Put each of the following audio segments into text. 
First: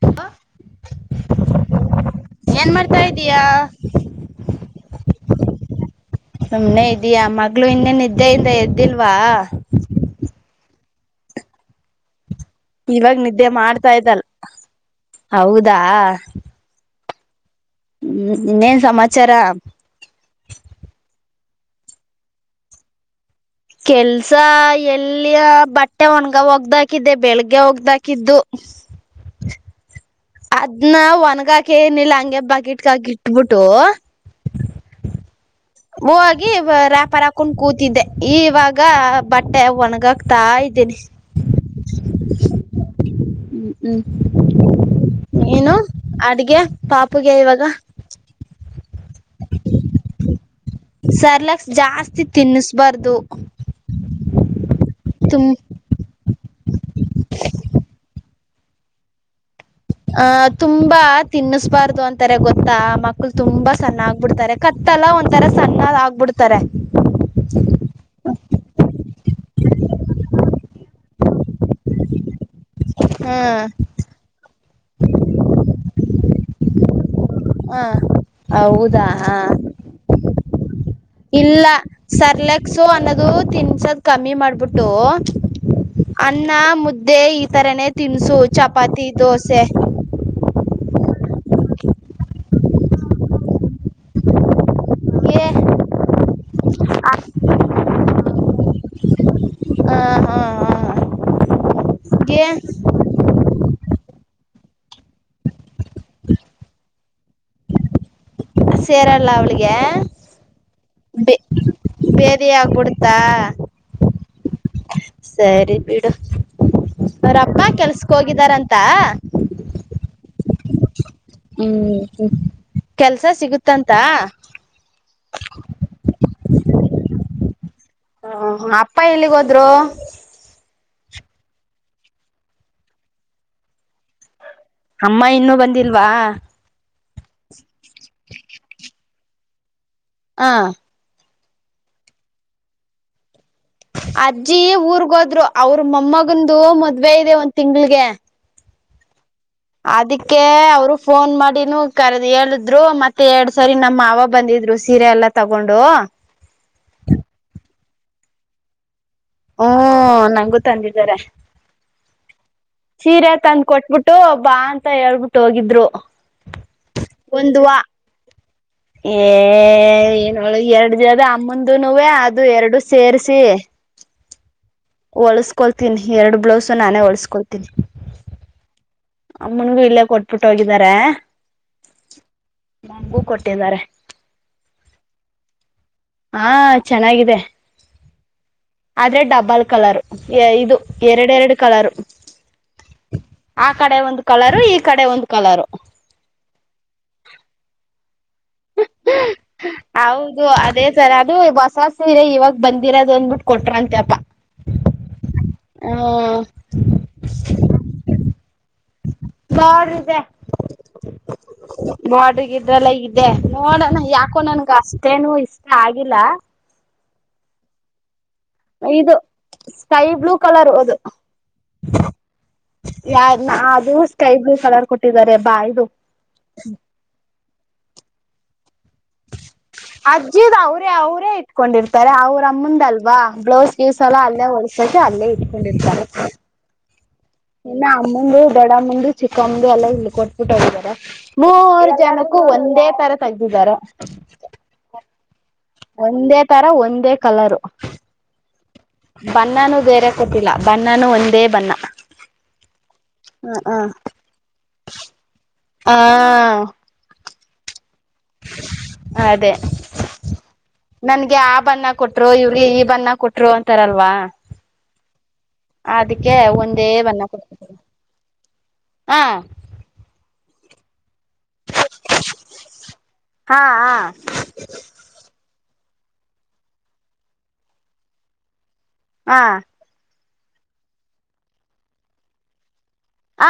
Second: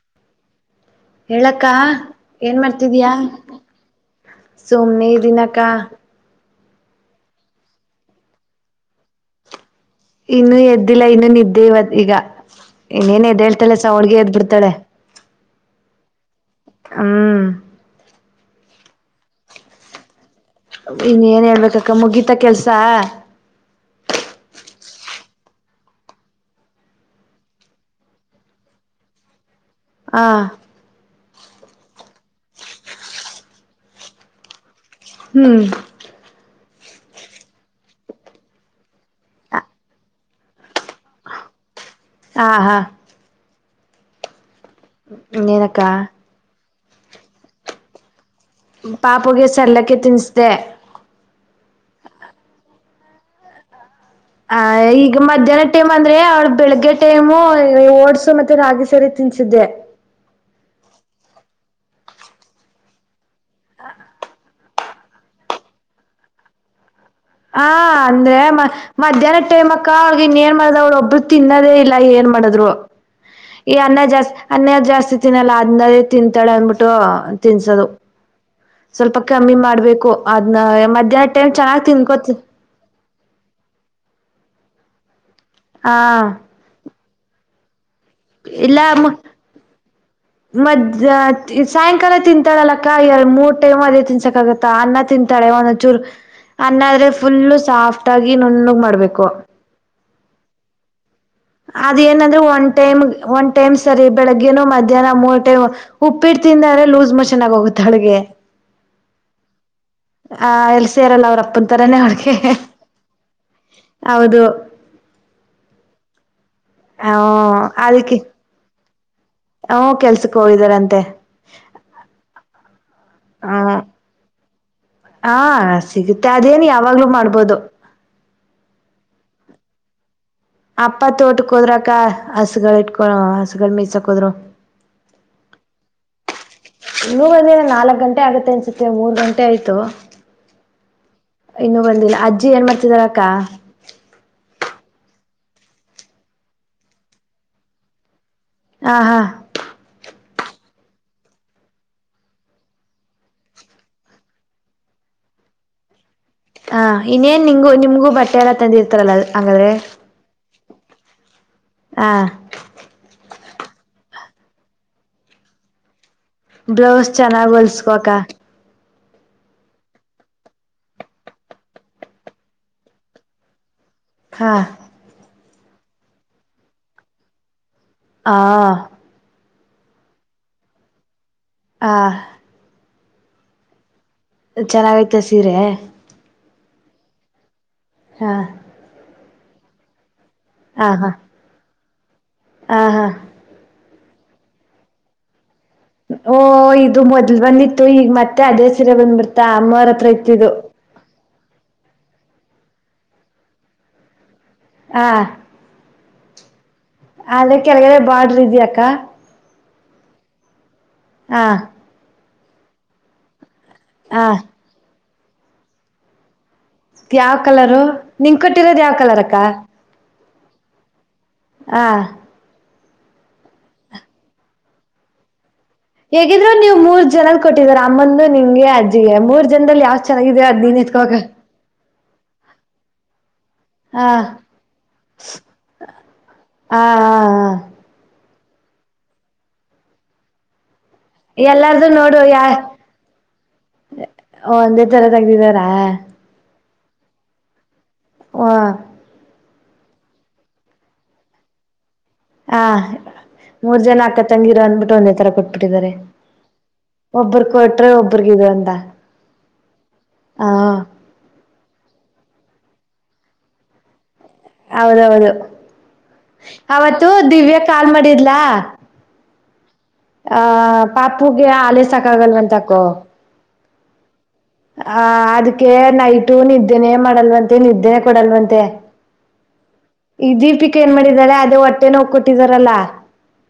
ಹ್ [inaudible] ಹೇಳಕ್ಕ ಏನ್ ಮಾಡ್ತಾ ಮಾಡ್ತಿದಿಯ ಇದೀಯಾ ಸುಮ್ನೆ ಇದಿನಕ್ಕ ಸುಮ್ನೆ ಇದೀಯ ಮಗಳು ಇನ್ನೇ ನಿದ್ದೆಯಿಂದ ಎದ್ದಿಲ್ವಾ ಇನ್ನುೂ ಎದ್ದಿಲ್ಲ ಇನ್ನುೂ ನಿದ್ದೆ ಇವತ್ ಈಗ ಇವಾಗ ಇನ್ನೇನದ್ ನಿದ್ದೆ ಹೇಳ್ತಲ್ಲಸ ಮಾಡ್ತಾ ಹೋಳ್ಗ ಇದ್ದಲ್ ಎದ್ ಬಿಡ್ತಾಳೆ ಹೌದಾ ಹ್ಮ್ ಹ್ಮ್ ಇನ್ನೇನ್ ಸಮಾಚಾರ ಇನ್ ಏನ್ ಹೇಳ್ಬೇಕಕ್ಕ ಮುಗಿತ ಕೆಲ್ಸ ಕೆಲ್ಸ ಎಲ್ಲಿಯ ಬಟ್ಟೆ ಒಣಗ ಒೋಗ್ದಾಕಿದ್ದೆ ಬೆಳಗ್ಗೆ ಹೋಗ್ದಾಕಿದ್ದು ಹ ಅದ್ನ ಒನ್ಗಾಕ ಏನಿಲ್ಲ ಹಂಗೆ ಬಕಿಟ್ಕಾಕಿ ಇಟ್ಬಿಟ್ಟು ಹ್ಮ್ ಹಗಿ ರೇಪರ ಹಾಕೊಂಡ್ ಕೂತಿದ್ದೆ ಈ ಇವಾಗ ಬಟ್ಟೆ ಒಣಗಾಕ್ತಾ ಇದ್ದೇನೆ ಹ ಹಾ ಹ್ಮ ಹ್ಮ ಏನು ಇನ್ನೇನಕ್ಕ ಅಡ್ಗೆ ಪಾಪಗೆ ಇವಾಗ ಪಾಪುಗೆ ಸರ್ಲೇಕ್ ತನ್ನಿಸ್ದ ಸರ್ಲಕ್ ಜಾಸ್ತಿ ತಿನ್ನಿಸಬಾರ್ದು ಆ ಈಗ ಮಧ್ಯಾಹ್ನ ಟೈಮ್ ಅಂದ್ರೆ ಅವ್ಳ ಬೆಳಗ್ಗೆ ಟೈಮ್ ಓಡ್ಸು ಮತ್ತೆ ರಾಗಿ ಸರಿ ತಿನ್ಸಿದ್ದೆ ಆಹ ತುಂಬಾ ತಿನ್ನಿಸಬಾರ್ದು ಅಂತಾರೆ ಗೊತ್ತಾ ಮಕ್ಳು ತುಂಬಾ ಸಣ್ಣಾಗಬಿಡ್ತಾರೆ ಕತ್ತ ತಲಾ ಒಂಂತರ ಸಣ್ಣ ಆಗ್ಬಿಡ್ತಾರೆ ಹಾ ಅಂದ್ರೆ ಮ ಮಧ್ಯಾಹ್ನ ಟೈಮ್ಕ್ಕ ಅವಳಗ ಇನ್ ಏನ್ ಮಾಡದ್ ಅವ್ಳ ಒಬ್ರು ತಿನ್ನೋದೇ ಇಲ್ಲ ಏನ್ ಮಾಡದ್ರು ಹ್ಮ ಅನ್ನ ಜಾಸ್ತಿ ಅನ್ನ್ ಜಾಸ್ತಿ ತಿನ್ನಲ್ಲ ಅದ್ನಲೆ ತಿಂತಾಳೆ ಅನ್ಬಿಟ್ಟು ಹ ತಿನ್ಸೋದು ಹೌದಾ ಸ್ವಲ್ಪ ಕಮ್ಮಿ ಮಾಡ್ಬೇಕು ಅದ್ನ ಮಧ್ಯಾಹ್ನ ಟೈಮ್ ಚೆನ್ನಾಗ್ ತಿನ್ಕೊತ್ ಅನ್ನದು ತಿನ್ಸದ ಕಮ್ಮಿ ಮಾಡ್ಬಿಟ್ಟು ಹಾ ಅನ್ನ ಮುದ ದೇ ಈ ತರನೇ ತಿನ್ಸು ಚಪಾತಿ ದೋಸೆ ಮದ ಸಾಯಂಕಾಲ ತಿಂತಾಳಲ್ಲಕ್ಕ ಎ ಮೂರು ಟೈಮ್ ಅದೇ ತಿನ್ಸಕ್ಕಾಗತ್ತೆ ಅನ್ನ ಏ ತಿಂತಾಳೆ ಒಂದಚೂರ್ ಅನ್ನ ಆದ್ರೆ ಫುಲ್ ಸಾಫ್ಟ್ ಆಗಿ ನುಣ್ಣಗ್ ಮಾಡ್ಬೇಕು ಹಾ ಹಾ ಹಾ ಅದ ಏನಂದ್ರೆ ಒನ್ ಟೈಮ್ ಒ ಟೈಮ್ ಸರಿ ಬೆಳಿಗ್ಗೆೇನ ಮಧ್ಯಾಹ್ನ ಮೂರು ಟೈಮ್ ಉಪ್ಪಿಟ್ಟ ತಿಂದ್ರ ಲೂಸ್ ಮೋಷನ್ ಆಗಿ ಹೋಗುತ್ತೆ ಹಳಗೆ ಸೇರಲ್ಲ ಅವ್ಳಿಗೆ ಆ ಎಲ್ಲಿ ಸೇರಲ್ಲ ಅವ್ರಪ್ಪಂತರಾನೇ ಅವಡ್ಗೆ ಬೇರೆ ಆಗ್ಬಿಡ್ತಾ ಹೌದು [unintelligible] ಸರಿ ಬಿಡು ಹ ಅವ್ರಪ್ಪ ಕೆಲ್ಸಕ್ ಅದಕ್ಕೆ ಹೋಗಿದಾರಂತ [unintelligible] ಹ ಕೆಲ್ಸ [unintelligible] ಹ್ಮ್ ಕೆಲ್ಸ ಹ ಸಿಗುತ್ತಂತ ಹಾ ಸಿಗುತ್ತೆ ಅದೇನ್ ಯಾವಾಗ್ಲೂ ಮಾಡ್ಬೋದು ಹ ಅಪ್ಪ ಎಲ್ಲಿಗೆ ಹೋದ್ರು ಅಪ್ಪ ತೋಟಕ್ಕೆ ಹೋದ್ರಕ್ಕ ಹಸುಗಳ ಇಟ್ಕೊ ಹಸುಗಳು ಮೀಸಾಕ್ ಹೋದ್ರು- ಅಮ್ಮ ಇನ್ನು ಬಂದಿಲ್ವಾ ನೀಂದ ನಾಲ್ಕಗಂಟೆ ಆಗತ್ತೆ ಅನ್ಸುತ್ತೆ ಮೂರ್ ಗಂಟೆ ಆಯ್ತು ಹಾ ಇನ್ನು ಬಂದಿಲ್ಲ ಅಜ್ಜಿ ಏನ್ ಮಾಡ್ತಿದಾರ ಅಕ್ಕ ಅಜ್ಜಿ ಊರ್ಗೋದ್ರು ಅವ್ರ ಮಮ್ಮಗಂದು ಮದ್ವೆ ಇದೆ ಒಂದ್ ತಿಂಗಳಗೆ ಆ ಹಾ ಅದಕ್ಕೆ ಅವರು ಫೋನ್ ಮಾಡಿನೂ ಕರದ್ ಹೇಳಿದ್ರು ಮತ್ತೆ ಎರಡ್ ಸರಿ ನಮ್ಮ ಮಾವ ಬಂದಿದ್ರು ಸೀರೆ ಎಲ್ಲಾ ತಗೊಂಡು ಹ ಇನ್ನೇನ್ ನಿಂಗು ನಿಮಗೂ ಬಟ್ಟೆ ಎಲ್ಲಾ ತಂದಿರ್ತಾರಲ್ಲ ಅದು ಹ್ಮ ನಂಗೂ ತಂದಿದ್ದಾರೆ ಹ ಚೀರೆ ತಂದ್ ಕೊಟ್ಬಿಟ್ಟು ಬಾ ಅಂತ ಹೇಳ್ಬಿಟ್ಟು ಹೋಗಿದ್ರು ಬ್ಲೌಸ್ ಚೆನ್ನಾಗ್ ಒಂದ್ ವಾ ಹೊಲ್ಸ್ಕೋಕ ಏ ಏನಳ ಎರಡು ದಿನದ ಅಮ್ಮಂದನು ಅದು ಎರಡು ಸೇರಿಸಿ [unintelligible] ಹಾ [unintelligible] ಒಳಸ್ಕೊಳ್ತೀನಿ ಎರಡು ಬ್ಲೌಸ ನಾನೇ ಒಳ್ಸ್ಕೊಳ್ತೀನಿ [unintelligible] ಆ [unintelligible] ಅಮ್ಮನ್ಗೂ ಇಲ್ಲೇ ಕೊಟ್ಬಿಟ್ಟ ಹೋಗಿದಿದ್ದಾರೆ [unintelligible] ಆ [unintelligible] ನಗೂ ಕೊಟ್ಟಿದ್ದಾರೆ ಚೆನ್ನಾಗೈತೆ ಸೀರೆ [unintelligible] ಹಾ ಚೆನ್ನಾಗಿದೆ [unintelligible] ಹಾ [unintelligible] ಆದ್ರೆ ಡಬಲ್ ಕಲರು ಇದು ಆ ಹಾ ಎರಡೆರಡು ಕಲರು [unintelligible] ಆ ಹಾ [unintelligible] ಆ ಕಡೆ ಒಂದು ಕಲರು ಈ ಕಡೆ ಒಂದು ಕಲರು [unintelligible] ಓ ಇದು ಮೊದ್ಲು ಬಂದಿತ್ತು ಈಗ ಮತ್ತೆ ಅದೇ ಸೀರೆ ಬಂದ್ಬಿಡ್ತಾ ಅಮ್ಮವ ಹತ್ರ ಇತಿದು [unintelligible] ಸರ್ ಅದು ಬಸವ ಸೀರೆ ಇವಾಗ ಬಂದಿರೋದು ಅಂದ್ಬಿಟ್ಟು ಕೊಟ್ರ ಅಂತೆಪಾ [unintelligible] ಹಾ [unintelligible] ಹ [unintelligible] ಆದ್ರೆ ಕೆಳಗಡೆ ಬಾಡ್ರ ಇದ್ಯಾಕ್ಕ [unintelligible] ಬೊಡರ್ ಇದೆ ಹಾ ನೋಡ್ರಿಗ ಇದ್ರಲ್ಲ ಇ ನೋಡಣ ಹಾ ಯಾಕೋ ನನ್ಗ ಅಷ್ಟೇನು ಇಷ್ಟ ಆಗಿಲ್ಲ [unintelligible] ಯಾವ್ ಕಲರು ನಿಂಗ ಕಟ್ಟಿರೋದ ಯಾವ್ ಇದು ಕಲರ್ ಅಕ್ಕ [unintelligible] ಸ್ಕೈ ಬ್ಲೂ ಕಲರ್ ಅದು [unintelligible] ಹ [unintelligible] ಯಾ ಅದು ಸ್ಕೈ ಬ್ಲೂ ಕಲರ್ ಕೊಟ್ಟಿದ್ದಾರೆ ಬಾ ಇದು [unintelligible] ಹೇಗಿದ್ರು ನೀವು ಮೂರು ಜನದ ಕೊಟ್ಟಿದಾರ ಅಮ್ಮಂದು ನಿಂಗೆಅಜ್ಜಿಗೆ ಮೂರು ಜನ [unintelligible] ಜನದಲ್ಲಿ ಯಾವ್ ಚೆನ್ನಾಗಿದೆ ಅದ ನೀನ್ ಎತ್ಕಾಗ [unintelligible] ಇಕೊಂಡಿರ್ತಾರೆ ಅವ್ರಮ್ಮಂದಲ್ವಾ ಬ್ಲೌಸ್ ಪಿಸ್ ಹಾ ಎಲ್ಲ ಅಲ್ಲೇ ಹೊಡಸಕೆ ಅಲ್ಲೇ ಇಟ್ಕೊಂಡಿರ್ತಾರೆ [unintelligible] ಹಾ ಹಾ ಹಾ [unintelligible] ಇಲ ಆಮ್ಮಂದು ದಡ ಮುಂದ ಚಿಕ್ಕಮ್ಮ್ದು ಎಲ್ಲ ಇಲ್ಲಿ ಕೊಟ್ಟಟ್ಬಿಟ್ಟು ಹೋಗಾರೆ [unintelligible] ಎಲ್ಲಾರ್ದು ಮೂರು ನೋಡು ಯಾ ಜನಕ್ಕೂ ಒಂದೇ ತರ ತೆಗ್ದಿದಾರ [unintelligible] ಒಂದೇ ತರ ತಗ್ದಿದಾರಾ ತರ ಒಂದೇ ಕಲರು ವಾಹ್ ಬಣ್ಣನುೂ ಬೇರೆ ಗೊತ್ತಿಲ್ಲ ಬಣ್ಣನೂ ಒಂದೇ ಬಣ್ಣ ಹಾ ಹ ಮೂರ್ ಹ ಜನ ಅಕ್ಕ ತಂಗಿರ ಅಂದ್ಬಿಟ್ಟು ಒಂದೇ ತರ ಕೊಟ್ಬಿಟ್ಟಿದ್ದಾರೆ ಹ ಒಬ್ಬ್ರ ಕೊಟ್ರೆ ಒಬ್ಬ್ರಗಿದದು ಅಂತ ಅದೇ ಹ ನನ್ಗೆ ಆ ಬಣ್ಣ ಕೊಟ್ರು ಇವ್ರಿಗೆ ಈ ಬಣ್ಣ ಕೊಟ್ರು ಅಂತಾರಲ್ವಾ ಹೌದೌದು ಅದಕ್ಕೆ ಒಂದೇ ಅವತ್ತು ಬಣ್ಣ ದಿವ್ಯಾ ಕೊಡ್ತಾರೆ ಕಾಲ್ ಮಾಡಿದ್ಲಾ ಹಾ ಆ ಪಾಪುಗೆ ಆಲೆ ಸಾಕಾಗಲ್ವಂತಕೋ. ಹಾ ಹ ಹ ಅದಕ್ಕೆ ನೈಟು ನಿದ್ದೆನೇ ಮಾಡಲ್ವಂತೆ ನಿದ್ದೇನೆ ಕೊಡಲ್ವಂತೆ. ಹಾ ಈ ದೀಪಿಕಿ ಏನ್ ಮಾಡಿದಾಳೇ ಅದೇ ಹೊಟ್ಟೆ ನೋವಿ ಕೊಟ್ಟಿದ್ದಾರಲ್ಲ. ಹ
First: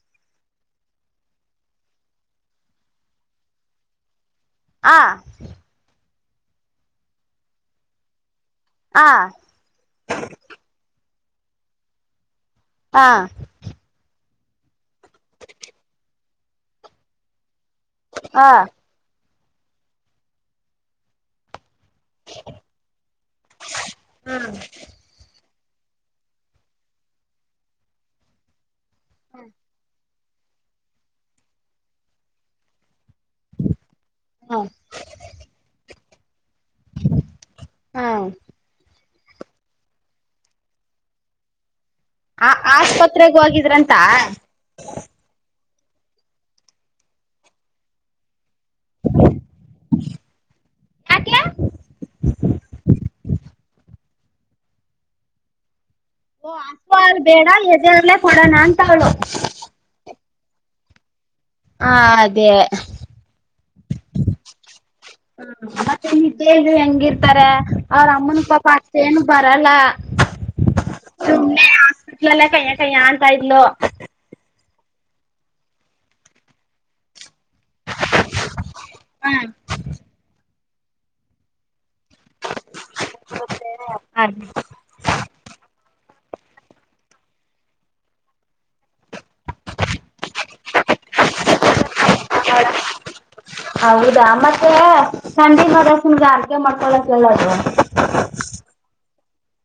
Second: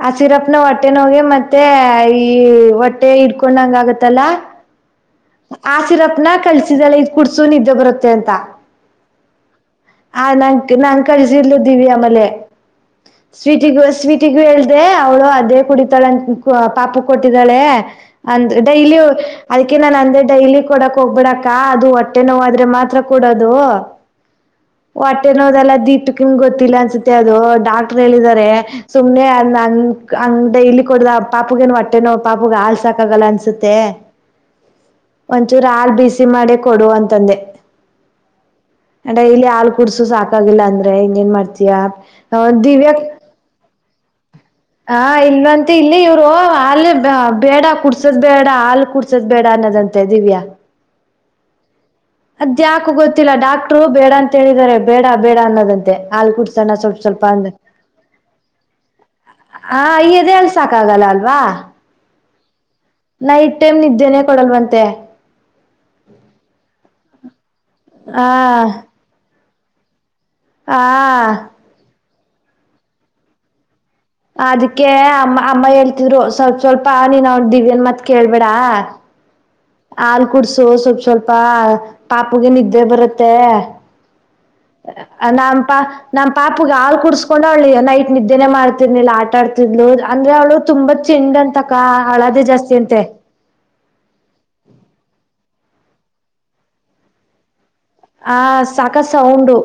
ಹ [inaudible] ಆ ಸಿರಪ್ನ ಹೊಟ್ಟೆ ನೋವ್ಗೇ ಮತ್ತೆ ಈ ಹೊಟ್ಟೆ ಇಡ್ಕೊಂಡಂಗ ಆಗತ್ತಲ್ಲ. ಆ ಆ ಸಿರಪ್ನ ಕಳ್ಸಿದಳೆ ಇದ್ ಕುಡ್ಸು ನಿದ್ದೆ ಬರುತ್ತೆ ಅಂತ. ಹಾ ಹ ನಂ ನಾನ್ ಕಳಿಸಿದ್ಲು ದಿವ್ಯ ಆಮೇಲೆ. ಹಾ ಸ್ವೀಟಿಗೂ ಸ್ವೀಟಿಗು ಹೇಳ್ದೇ ಅವಳು ಅದೇ ಕುಡಿತಾಳೆಂತ ಪಾಪ ಕೊಟ್ಟಿದ್ದಾಳೆ. ಹಾ ಅಂದ್ ಡೈಲಿ ಅದಕ್ಕೆ ನಾನ ಅಂದೆ ಡೈಲಿ ಕೊಡಕ್ ಹೋಗ್ಬಿಡಕ್ಕ ಅದು ಒಟ್ಟ್ ಹೊಟ್ಟೆ ನೋವಾದ್ರೆ ಮಾತ್ರ ಕೂಡೋದು. ಹೊಟ್ಟೆನೋವದಲ್ಲ ದೀಪಕಿಂಗ ಗೊತ್ತಿಲ್ಲ ಅನ್ಸತ್ತೆ ಅದು ಡಾಕ್ಟರ್ ಹೇಳಿದಿದಾರೆ. ಸುಮ್ಮನೆ ನಾನ್ ಹಂಗ್ ಡೈಲಿ ಕೊಡ್ದ ಪಾಪಗೇನು ಹೊಟ್ಟೆನೋ ಪಾಪಗ ಹಾಲ್ ಸಾಕಾಗಲ್ಲ ಅನ್ಸುತ್ತೆ. ಹಾ ಒಂಚೂರು ಹಾಲ್ ಬಿಸಿ ಮಾಡೆ ಕೊಡು ಅಂತಂದೆ. ಹಾಂ ಡೈಲಿ ಹಾಲ್ ಕುಡ್ಸು ಸಾಕಾಗಿಲ್ಲ ಅಂದ್ರೆ ಇನ್ ಏನ್ ಮಾಡ್ತಯ. ಆ ಆಸ್ಪತ್ರೆಗ್ ಹೋಗಿದ್ರಂತ. ಹ ಇಲ್ಂತ ಇಲ್ಲಿ ಇವ್ರು ಅಲ್ ಬೇ ಬೇಡ ಕುಡ್ಸ್ [unintelligible] ಕುಡ್ಸದ್ ಬೇಡ ಹಾಲ್ ಕುಡ್ಸದ್ ಬೇಡ ಅನ್ನೋದಂತೆ ದಿವ್ಯಾ. ಯಾಕೆ ಅದ್ಯಾಕೋ ಗೊತ್ತಿಲ್ಲ ಡಾಕ್ಟ್ರು ಬೇಡ ಅಂತ ಹೇಳಿದ್ದಾರೆ ಬೇಡ ಬೇಡ ಅನ್ನೋದಂತೆ. ಹಾಲ್ ಓ ಹ ಕುಡ್ಸೋಣ [unintelligible] ಸ್ವಲ್ಪ ಹಾಲ್ ಸ್ವಲ್ಪ ಅಂದ ಬೇಡ ಎದೆಹಾಲೆ ಕೊಡೋಣ ಅಂತ ಅವಳು. ಹ ಈ ಎದೆ ಹಾಲ್ ಸಾಕಾಗಲ್ಲ ಅಲ್ವಾ. ಹಾ ಅದೇ ನೈಟ್ ಟೈಮ್ ನಿದ್ದೇನೇ ಕೊಡಲ್ವಂತೆ. ಹ ಮತ್ತೆ ನಿದ್ದೆ ಇಲ್ದೆ ಹೆಂಗಿರ್ತಾರೆ ಅವ್ರ ಆ ಅಮ್ಮನ್ ಪಾಪ ಏನು ಬರಲ್ಲ. ಹಾಆ ಮೊದ್ಲೆಲ್ಲಾ ಕೈಯ್ಯಕೈಯ ಅಂತಾ ಇದ್ಲು. ಅದಕ್ಕೆ ಅಮ್ಮ ಅಮ್ಮ ಹೇಳ್ತಿದ್ರು ಸ್ವಲ್ಪ ಸ್ವಲ್ಪ ನೀನ್ ಅವ ದಿವ್ಯನ್ ಮತ್ ಕೇಳ್ಬೇಡ. ಹ್ಮ ಹಾಲ್ ಕುಡ್ಸು ಸ್ವಲ್ಪ್ ಸ್ವಲ್ಪ ಪಾಪುಗೆ ನಿದ್ದೆ ಬರುತ್ತೆ. ಅಲ್ನಪ. ನಮ್ ಪಾಪುಗೆ ಹಾಲ್ ಕುಡ್ಸ್ಕೊಂಡ್ ಅವ್ಳು ನೈಟ್ ನಿದ್ದೆನೆ ಮಾಡ್ತರ್ನಿಲ್ಲ ಆಟಾಡ್ತಿದ್ಲು ಅಂದ್ರೆ ಅವಳು. ತುಂಬಾ ಚೆಂಡ್ ಅಂತಕ್ಕ ಅಳದೇ ಜಾಸ್ತಿ ಅಂತೆ. ಹೌದಾ ಮತ್ತೆ ಸಂಜೆ [unintelligible] ಅರ್ಕಿ ಮಾಡ್ಕೊಳಕ್ಕೆ ಹೇಳು ಅವಳಿಗೆ. ಆ ಸಕ ಸೌಂಡು.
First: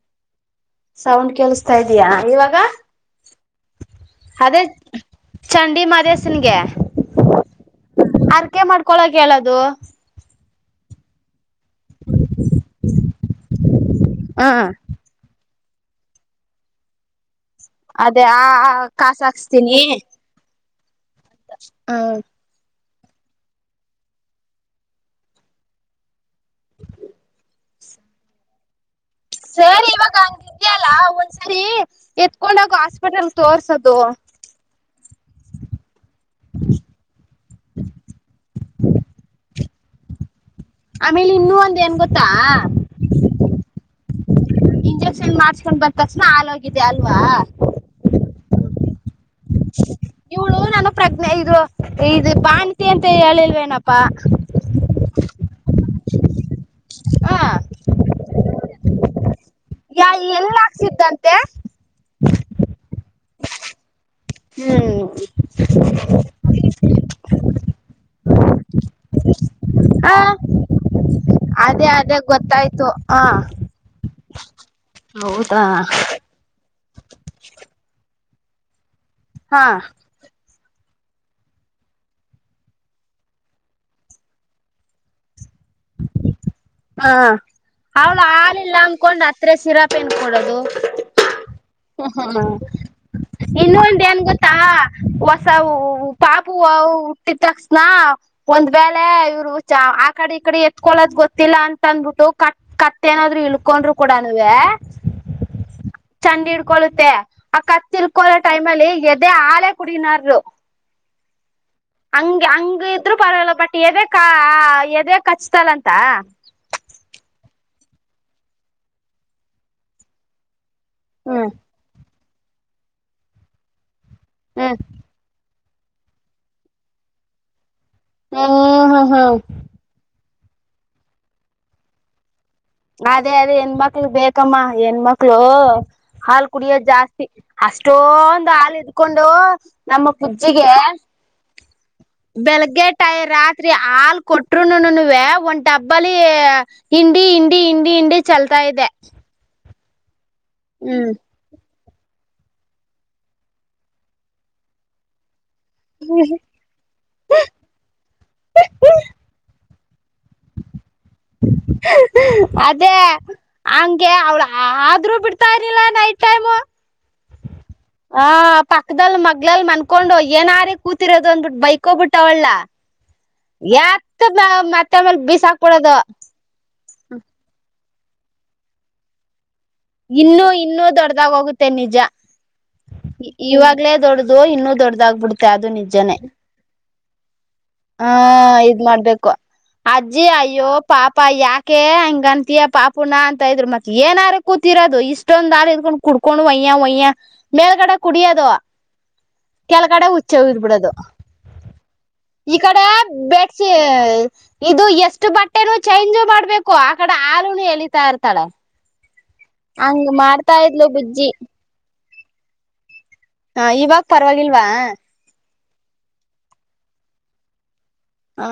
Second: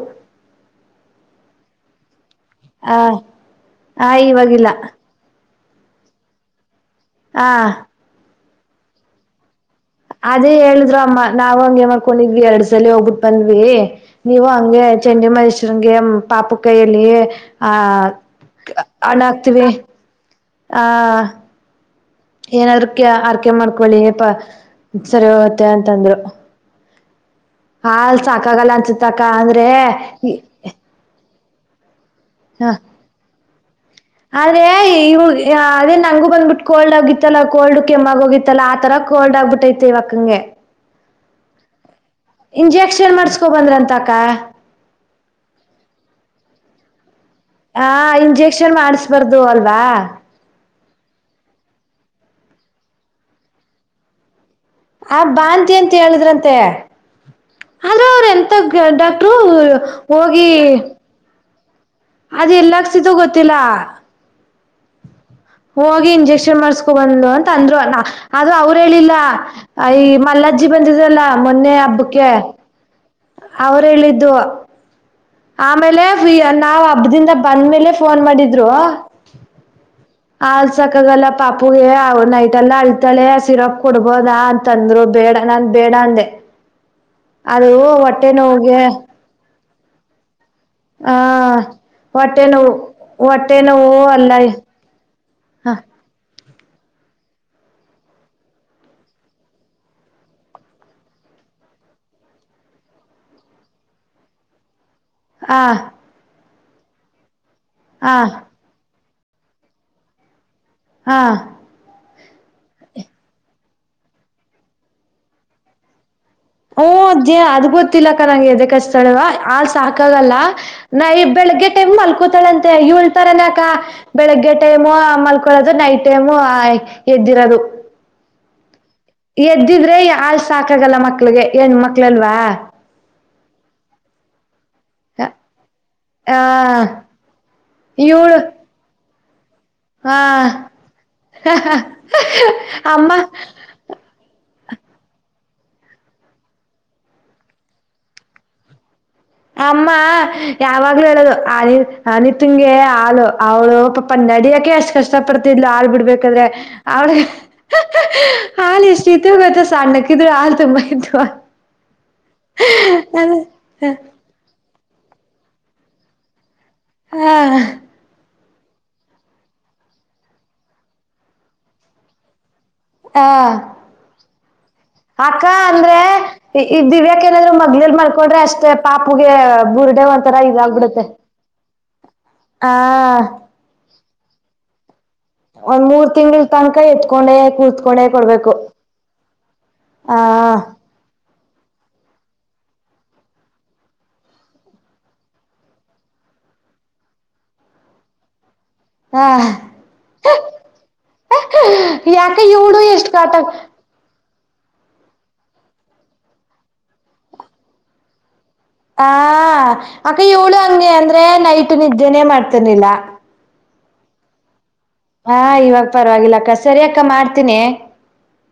ಸೌಂಡ್ ಕೇಳಸ್ತಾ ಇದಯಾ ಇವಾಗ. ಹ ಹ ಇವಾಗಿಲ್ಲ. ಅದೇ ಚಂಡಿ ಮದಸನ್ಗೆ. ಹಾ. ಅರ್ಕೆ ಮಾಡ್ಕೊಳಕ್ ಹೇಳದು. ಅದೇ ಹೇಳಿದ್ ಅಮ್ಮ ನಾವ್ಂಗಗೆ ಮಾಡ್ಕೊಂಡಿದ್ವಿ ಎರಡ್ ಸಲ ಹೋಗ್ಬಿಟ್ ಬಂದ್ವಿ. ನೀವು ಹಂಗೆ ಚಂಡಿ ಮಹೇಶ್ವಗೆ ಪಾಪು ಕೈಯಲ್ಲಿ. ಹ ಅದೇ ಆ ಅಣ ಕಾಸ ಆಕ್ತಿವಿ ಹಾಕ್ಸ್ತೀನಿ ಆ. ಹ್ಮ್. ಏನಾದ್ರ ಕ ಅರ್ಕೆ ಮಾಡ್ಕೊಳ್ಳಿಪ ಸರಿ ಹೋಗುತ್ತೆ ಅಂತಂದ್ರು. [unintelligible] [inaudible] ಹಾಲ್ ಸಾಕಾಗಲ್ಲ. ಅನ್ಸುತ್ತಕ್ಕ ಅಂದ್ರೆ ಸರಿ ಇವಾಗ ಹಂಗಿದ್ಯಲ್ಲ ಒಂದ್ಸರಿ ಎತ್ಕೊಂಡಾಗ ಹಾಸ್ಪಿಟಲ್ ತೋರ್ಸೋದು. ಅದೇ ಇವ ಅದೇ ನಂಗು ಬಂದ್ಬಿಟ್ಟು ಕೋಲ್ಡ್ ಆಗಿತ್ತಲ್ಲ ಕೋಲ್ಡ್ ಕೆಮ್ಮಾಗ ಹೋಗಿತ್ತಲ್ಲಾ ಆತರ. ಕೋಲ್ಡ್ ಆಬ್ಬಟ್ಟೈತೆ ಇವಾಗ ನಂಗೆ. ಆಮೇಲೆ ಇನ್ನುೂ ಒಂದ್ ಗೊತ್ತಾ. ಇಂಜೆಕ್ಷನ್ ಮಾಡಸ್ಕೊ ಬಂದ್ರ ಅಂತ ಅಕ್ಕ. ಇಂಜೆಕ್ಷನ್ ಮಾಡ್ಸ್ಕೊಂಡ್ ಬಂದ ತಕ್ಷಣ ಹಾಗೋಗಿದೆ ಅಲ್ವಾ. ಹ ಇಂಜೆಕ್ಷನ್ ಮಾಡಿಸಬಾರ್ದು ಅಲ್ವಾ. ಇವಳು ನನ್ನ ಪ್ರಜ್ಞೆ ಇದು ಇದು ಬಾಣತಿ ಅಂತ ಹೇಳಿಲ್ವೇನಪ್ಪಾ. ಆ ಬಾಂತಿ ಅಂತ ಹೇಳಿದ್ರಂತೆ ಹ ಹಲೋ ಎಂಥ ಎಂತ ಡಾಕ್ಟ್ರು. ಯ ಹೋಗಿ ಎಲ್ಲ ಹಾಕ್ಸಿದ್ದಂತೆ. ಅದ ಎಲ್ಲಕ್ಸಿತೋ ಗೊತ್ತಿಲ್ಲ. ಹ್ಮ್. ಹೋಗಿ ಇಂಜೆಕ್ಷನ್ ಮಾಡ್ಸ್ಕೊ ಬಂದ್ರು ಅಂತ ಅಂದ್ರು ಅದು ಅವ್ರ ಹೇಳಿಲ್ಲ. ಅಯ ಹ ಮಲ್ಲಜ್ಜಿ ಬಂದಿದಲ್ಲಾ ಮೊನ್ನೆ ಅದೇ ಅದೇ ಹಬ್ಬಕ್ಕೆ. [unintelligible] ಅವರು ಹೇಳಿದ್ದು. ಹೌದಾ ಆಮೇಲೆ ನಾವ್ ಹಬ್ಬದಿಂದ ಬಂದ್ಮೇಲೆ ಫೋನ್ ಮಾಡಿದ್ರು. ಹಾ. ಆಲ್ಸಕಾಗಲ್ಲ ಪಾಪುಗೆ ಅವ ನೈಟ್ ಎಲ್ಲ ಅಳ್ತಾಳೆ ಸಿರಪ್ ಕೊಡ್ಬೋದ ಅಂತ. ತಂದ್ರು ಬೇಡ ಬೇಡ ಅಂದೆ. ಹಾ ಅದು ಅವಳ ಹೊಟ್ಟೆ ಹಾಲಿಲ್ಲ ನೋವಿಗೆ ಅಂದಕೊಂಡ್ ಅತ್ರ ಸಿರಾಪ್ ಏನ್ ಕೊಡೋದು. ಆ ಹ ಹ್ಮ ಹೊಟ್ಟೆ ಹ್ಮ ನೋವು ಹೊಟ್ಟೆ ಇನ್ನು ನೋವು ಒಂದು ನ್ ಅಲ್ಲ ಗೊತ್ತಾ. ಹೊಸ ಹ ಪಾಪು ಹುಟ್ಟಿದ್ರಕ್ಷಸ್ನಾ. ಒಂದ್ ವೇಳೆ ಇವ್ರು ಆ ಕಡೆ ಈ ಕಡೆ ಎತ್ಕೊಳೋದ್ ಗೊತ್ತ. ಕತ್ತಿಲ್ಲಾ ಅಂತ ಅಂದ್ಬಿಟ್ಟು ಕತ್ ಕತ್ತ ನಾದ್ರು ಇಳ್ಕೊಂಡ್ರು ಕೂಡ ನವೆ. ಹ. ಚಂಡ್ ಹಿಡ್ಕೋಳ್ಳುತ್ತೆ ಆ. ಹಾ. ಎದೆೇ ಹಾಲು ಕುಡಿನಾರ. ಹಾ. ಹಂಗಗೆ ಹಂಗ ಇದ್ರು ಪರವಾಗಿಲ್ಲ ಬಟ್ ಎದೆ ಕ ಎದೆ ಕಚ್ತಲ್ಲಂತ. ಹಓ ಅದೇ ಅದ್ ಗೊತ್ತಿಲ್ಲಕ್ಕ ನಂಗೆ ಎದ ಕಸ್ತಾಳವ ಆ ಸಾಕಾಗಲ್ಲ. ನಾ ಹ್ಮ್ ಬೆಳಗ್ಗೆ ಟೈಮ್ ಮಲ್ಕೋತಾಳ ಅಂತೆ ಈ ಉಳ್ತಾರನಕ ಬೆಳಗ್ಗೆ ಹ್ಮ್ ಟೈಮ್ ಮಲ್. ಕೊಳ್ಳೋದು ನೈಟ್ ಟೈಮು ಎದ್ದಿರೋದು. ಓ ಹ ಹಾ. ಎದ್ದಿದ್ರೆ ಈ ಹಾಲ್ ಸಾಕಾಗಲ್ಲ ಮಕ್ಳಿಗೆ ಹೆಣ್ ಮಕ್ಳಲ್ವಾ. ಅದೇ ಅದೇ ಹೆಣ್ ಮಕ್ಳಿಗೆ ಬೇಕ್ ಕ್ಕಮ್ಮ ಹೆಣ್ ಮಕ್ಳು ಹ ಹಾಲ್ ಕುಡಿಯೋದ ಜಾಸ್ತಿ ಇವಳು ಅಷ್ಟೊಂದು ಹಾಲ್ ಇ ಕೊಂಡು ನಮ್ಮ ಹ ಕುಜ್ಜಿಗೆ ಬೆಳಗ್ಗೆ ಟೈ ಅಮ್ಮ ರಾತ್ ತ್ರೀ ಹಾಲ್ ಕೊಟ್ರುನುನುವೇ ಒಂದ್ ಡಬ್ಬಲಿ ಹಿಂಡಿ ಂಡಿ ಹಿಂಡಿ ಹಿಂಡಿ ಚಲ್ತಾ ಇದ್ದೆ. ಅಮ್ಮ ಯಾವಾಗ್ಲೂ ಹೇಳದು. ಅನಿತಂಗೇ ಹಾಲು ಅವಳು ಪಾಪ ನಡಿಯಕೆ ಅಷ್ಟು ಕಷ್ಟ ಪಡ್ತಿದ್ಲು ಹಾಲ್ ಬಿಡ್ಬೇಕಾದ್ರೆ. ಅವ್ಳ ಹಾಲ್ ಎಷ್ಟ ಇತ್ತು ಗೊತ್ತಾ ಸಣ್ಣಕ್ಕಿದ್ರೂ ಹಾಲ್ ತುಂಬ್ ಇದ್ವು. ಅದೇ ಹಂಗೆ ಅವ್ಳ ಹಾ ಆದ್ರೂ ಬಿಡ್ತಾ ಇರ್ಲಿಲ್ಲ ನೈಟ್ ಟೈಮು. ಹಾ. ಹಾ ಪಕ್ಕದಲ್ ಮಗ್ಲಲ್ ಮನ್ಕೊಂಡು ಏನಾರ ಕೂತಿರೋದು ಅಂದ್ಬಿಟ್ಟು ಬೈಕೋಬಿಟ್ಟವಲ್ಲ. ಹಾ ಎತ್ ಮತ್ತೆಮೇಲ್ ಅಕ್ಕ ಬೀಸಾಕ್ಬಿಡೋದು. ಅಂದ್ರೆ ಈ ದಿವ್ಯಾಕ್ ಏನಾದ್ರೂ ಮಗ್ಲಲ್ ಮಾಲ್ಕೊಂಡ್ರೆ ಅಷ್ಟೇ ಪಾಪುಗೆ ಬುರ್ ಇನ್ನು ಇನ್ನೂ ದೊಡ್ಡದಾಗ ಹೋಗುತ್ತೆ ನಿಜ. ಆ ಇವಾ ಗ್ಲೇ ದೊಡ್ದು ಇನ್ನು ದೊಡ್ದ ಆಗ್ಬಿಡ್ ಒಂದ್ ಮೂರ್ ತಿಂಗ್ಳು ತನಕ ಎತ್ಕೊಂಡೆ ಕೂತ್ ಹಾ ಇದ್ ಮಾಡ್ಬೇಕು ಆ ಅಜ್ಜಿ ಅಯ್ಯೋ ಪಾಪ ಯಾಕೆ ಹಂಗ ಅಂತಿಯ ಪಾಪುನ ಅಂತ ಇದ್ರು ಮತ್ತ ಏನಾರು ಕೂತಿರೋದು ಇಷ್ ಷ್ಟೊಂದು ಆಲ್ ಇದ್ಕೊಂಡ್ ಕುಡ್ಕೊಂಡು ಒಯ್ಯ ಒಯ್ಯ ಮೇಲ್ಗಡೆ ಕುಡಿಯೋದು. ಆ ಕೆಳ್ಗಡೆ ಉಚ್ಚೆ ಹುಯ್ದಬಿಡೋದು. ಯಾಕೆ ಇವ್ಳು ಎಷ್ಟು ಕಾಟ ಏ ಇದು ಎಷ್ಟು ಬಟ್ಟೆನೂ ಚೇಂಜ್ ಮಾಡ್ಬೇಕು ಆ ಕಡೆ ಹಾಲುನು ಎಳಿತಾ ಇರ್ತಾಳೆ. ಆ ಹಂಗ್ ಅಕ್ಕ ಮಾಡ್ತಾ ಇವ್ಳು ಇದ್ಲು ಹಂಗೆ ಅಂದ್ರೆ ಬುಜ್ಜಿ ನೈಟ್ ನಿದ್ದೆನೇ ಮಾಡ್ತರ್ನಿಲ್ಲ. ಹಾ ಇವಾಗ ಪರವಾಗಿಲ್ವಾ. ಹಾ ಇವಾಗ ಪರವಾಗಿಲ್ಲ ಅಕ್ಕ ಸರಿ ಅಕ್ಕ ಮಾಡ್ತೀನಿ. ಹಾ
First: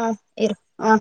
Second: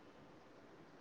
ಇರು ಹಾ.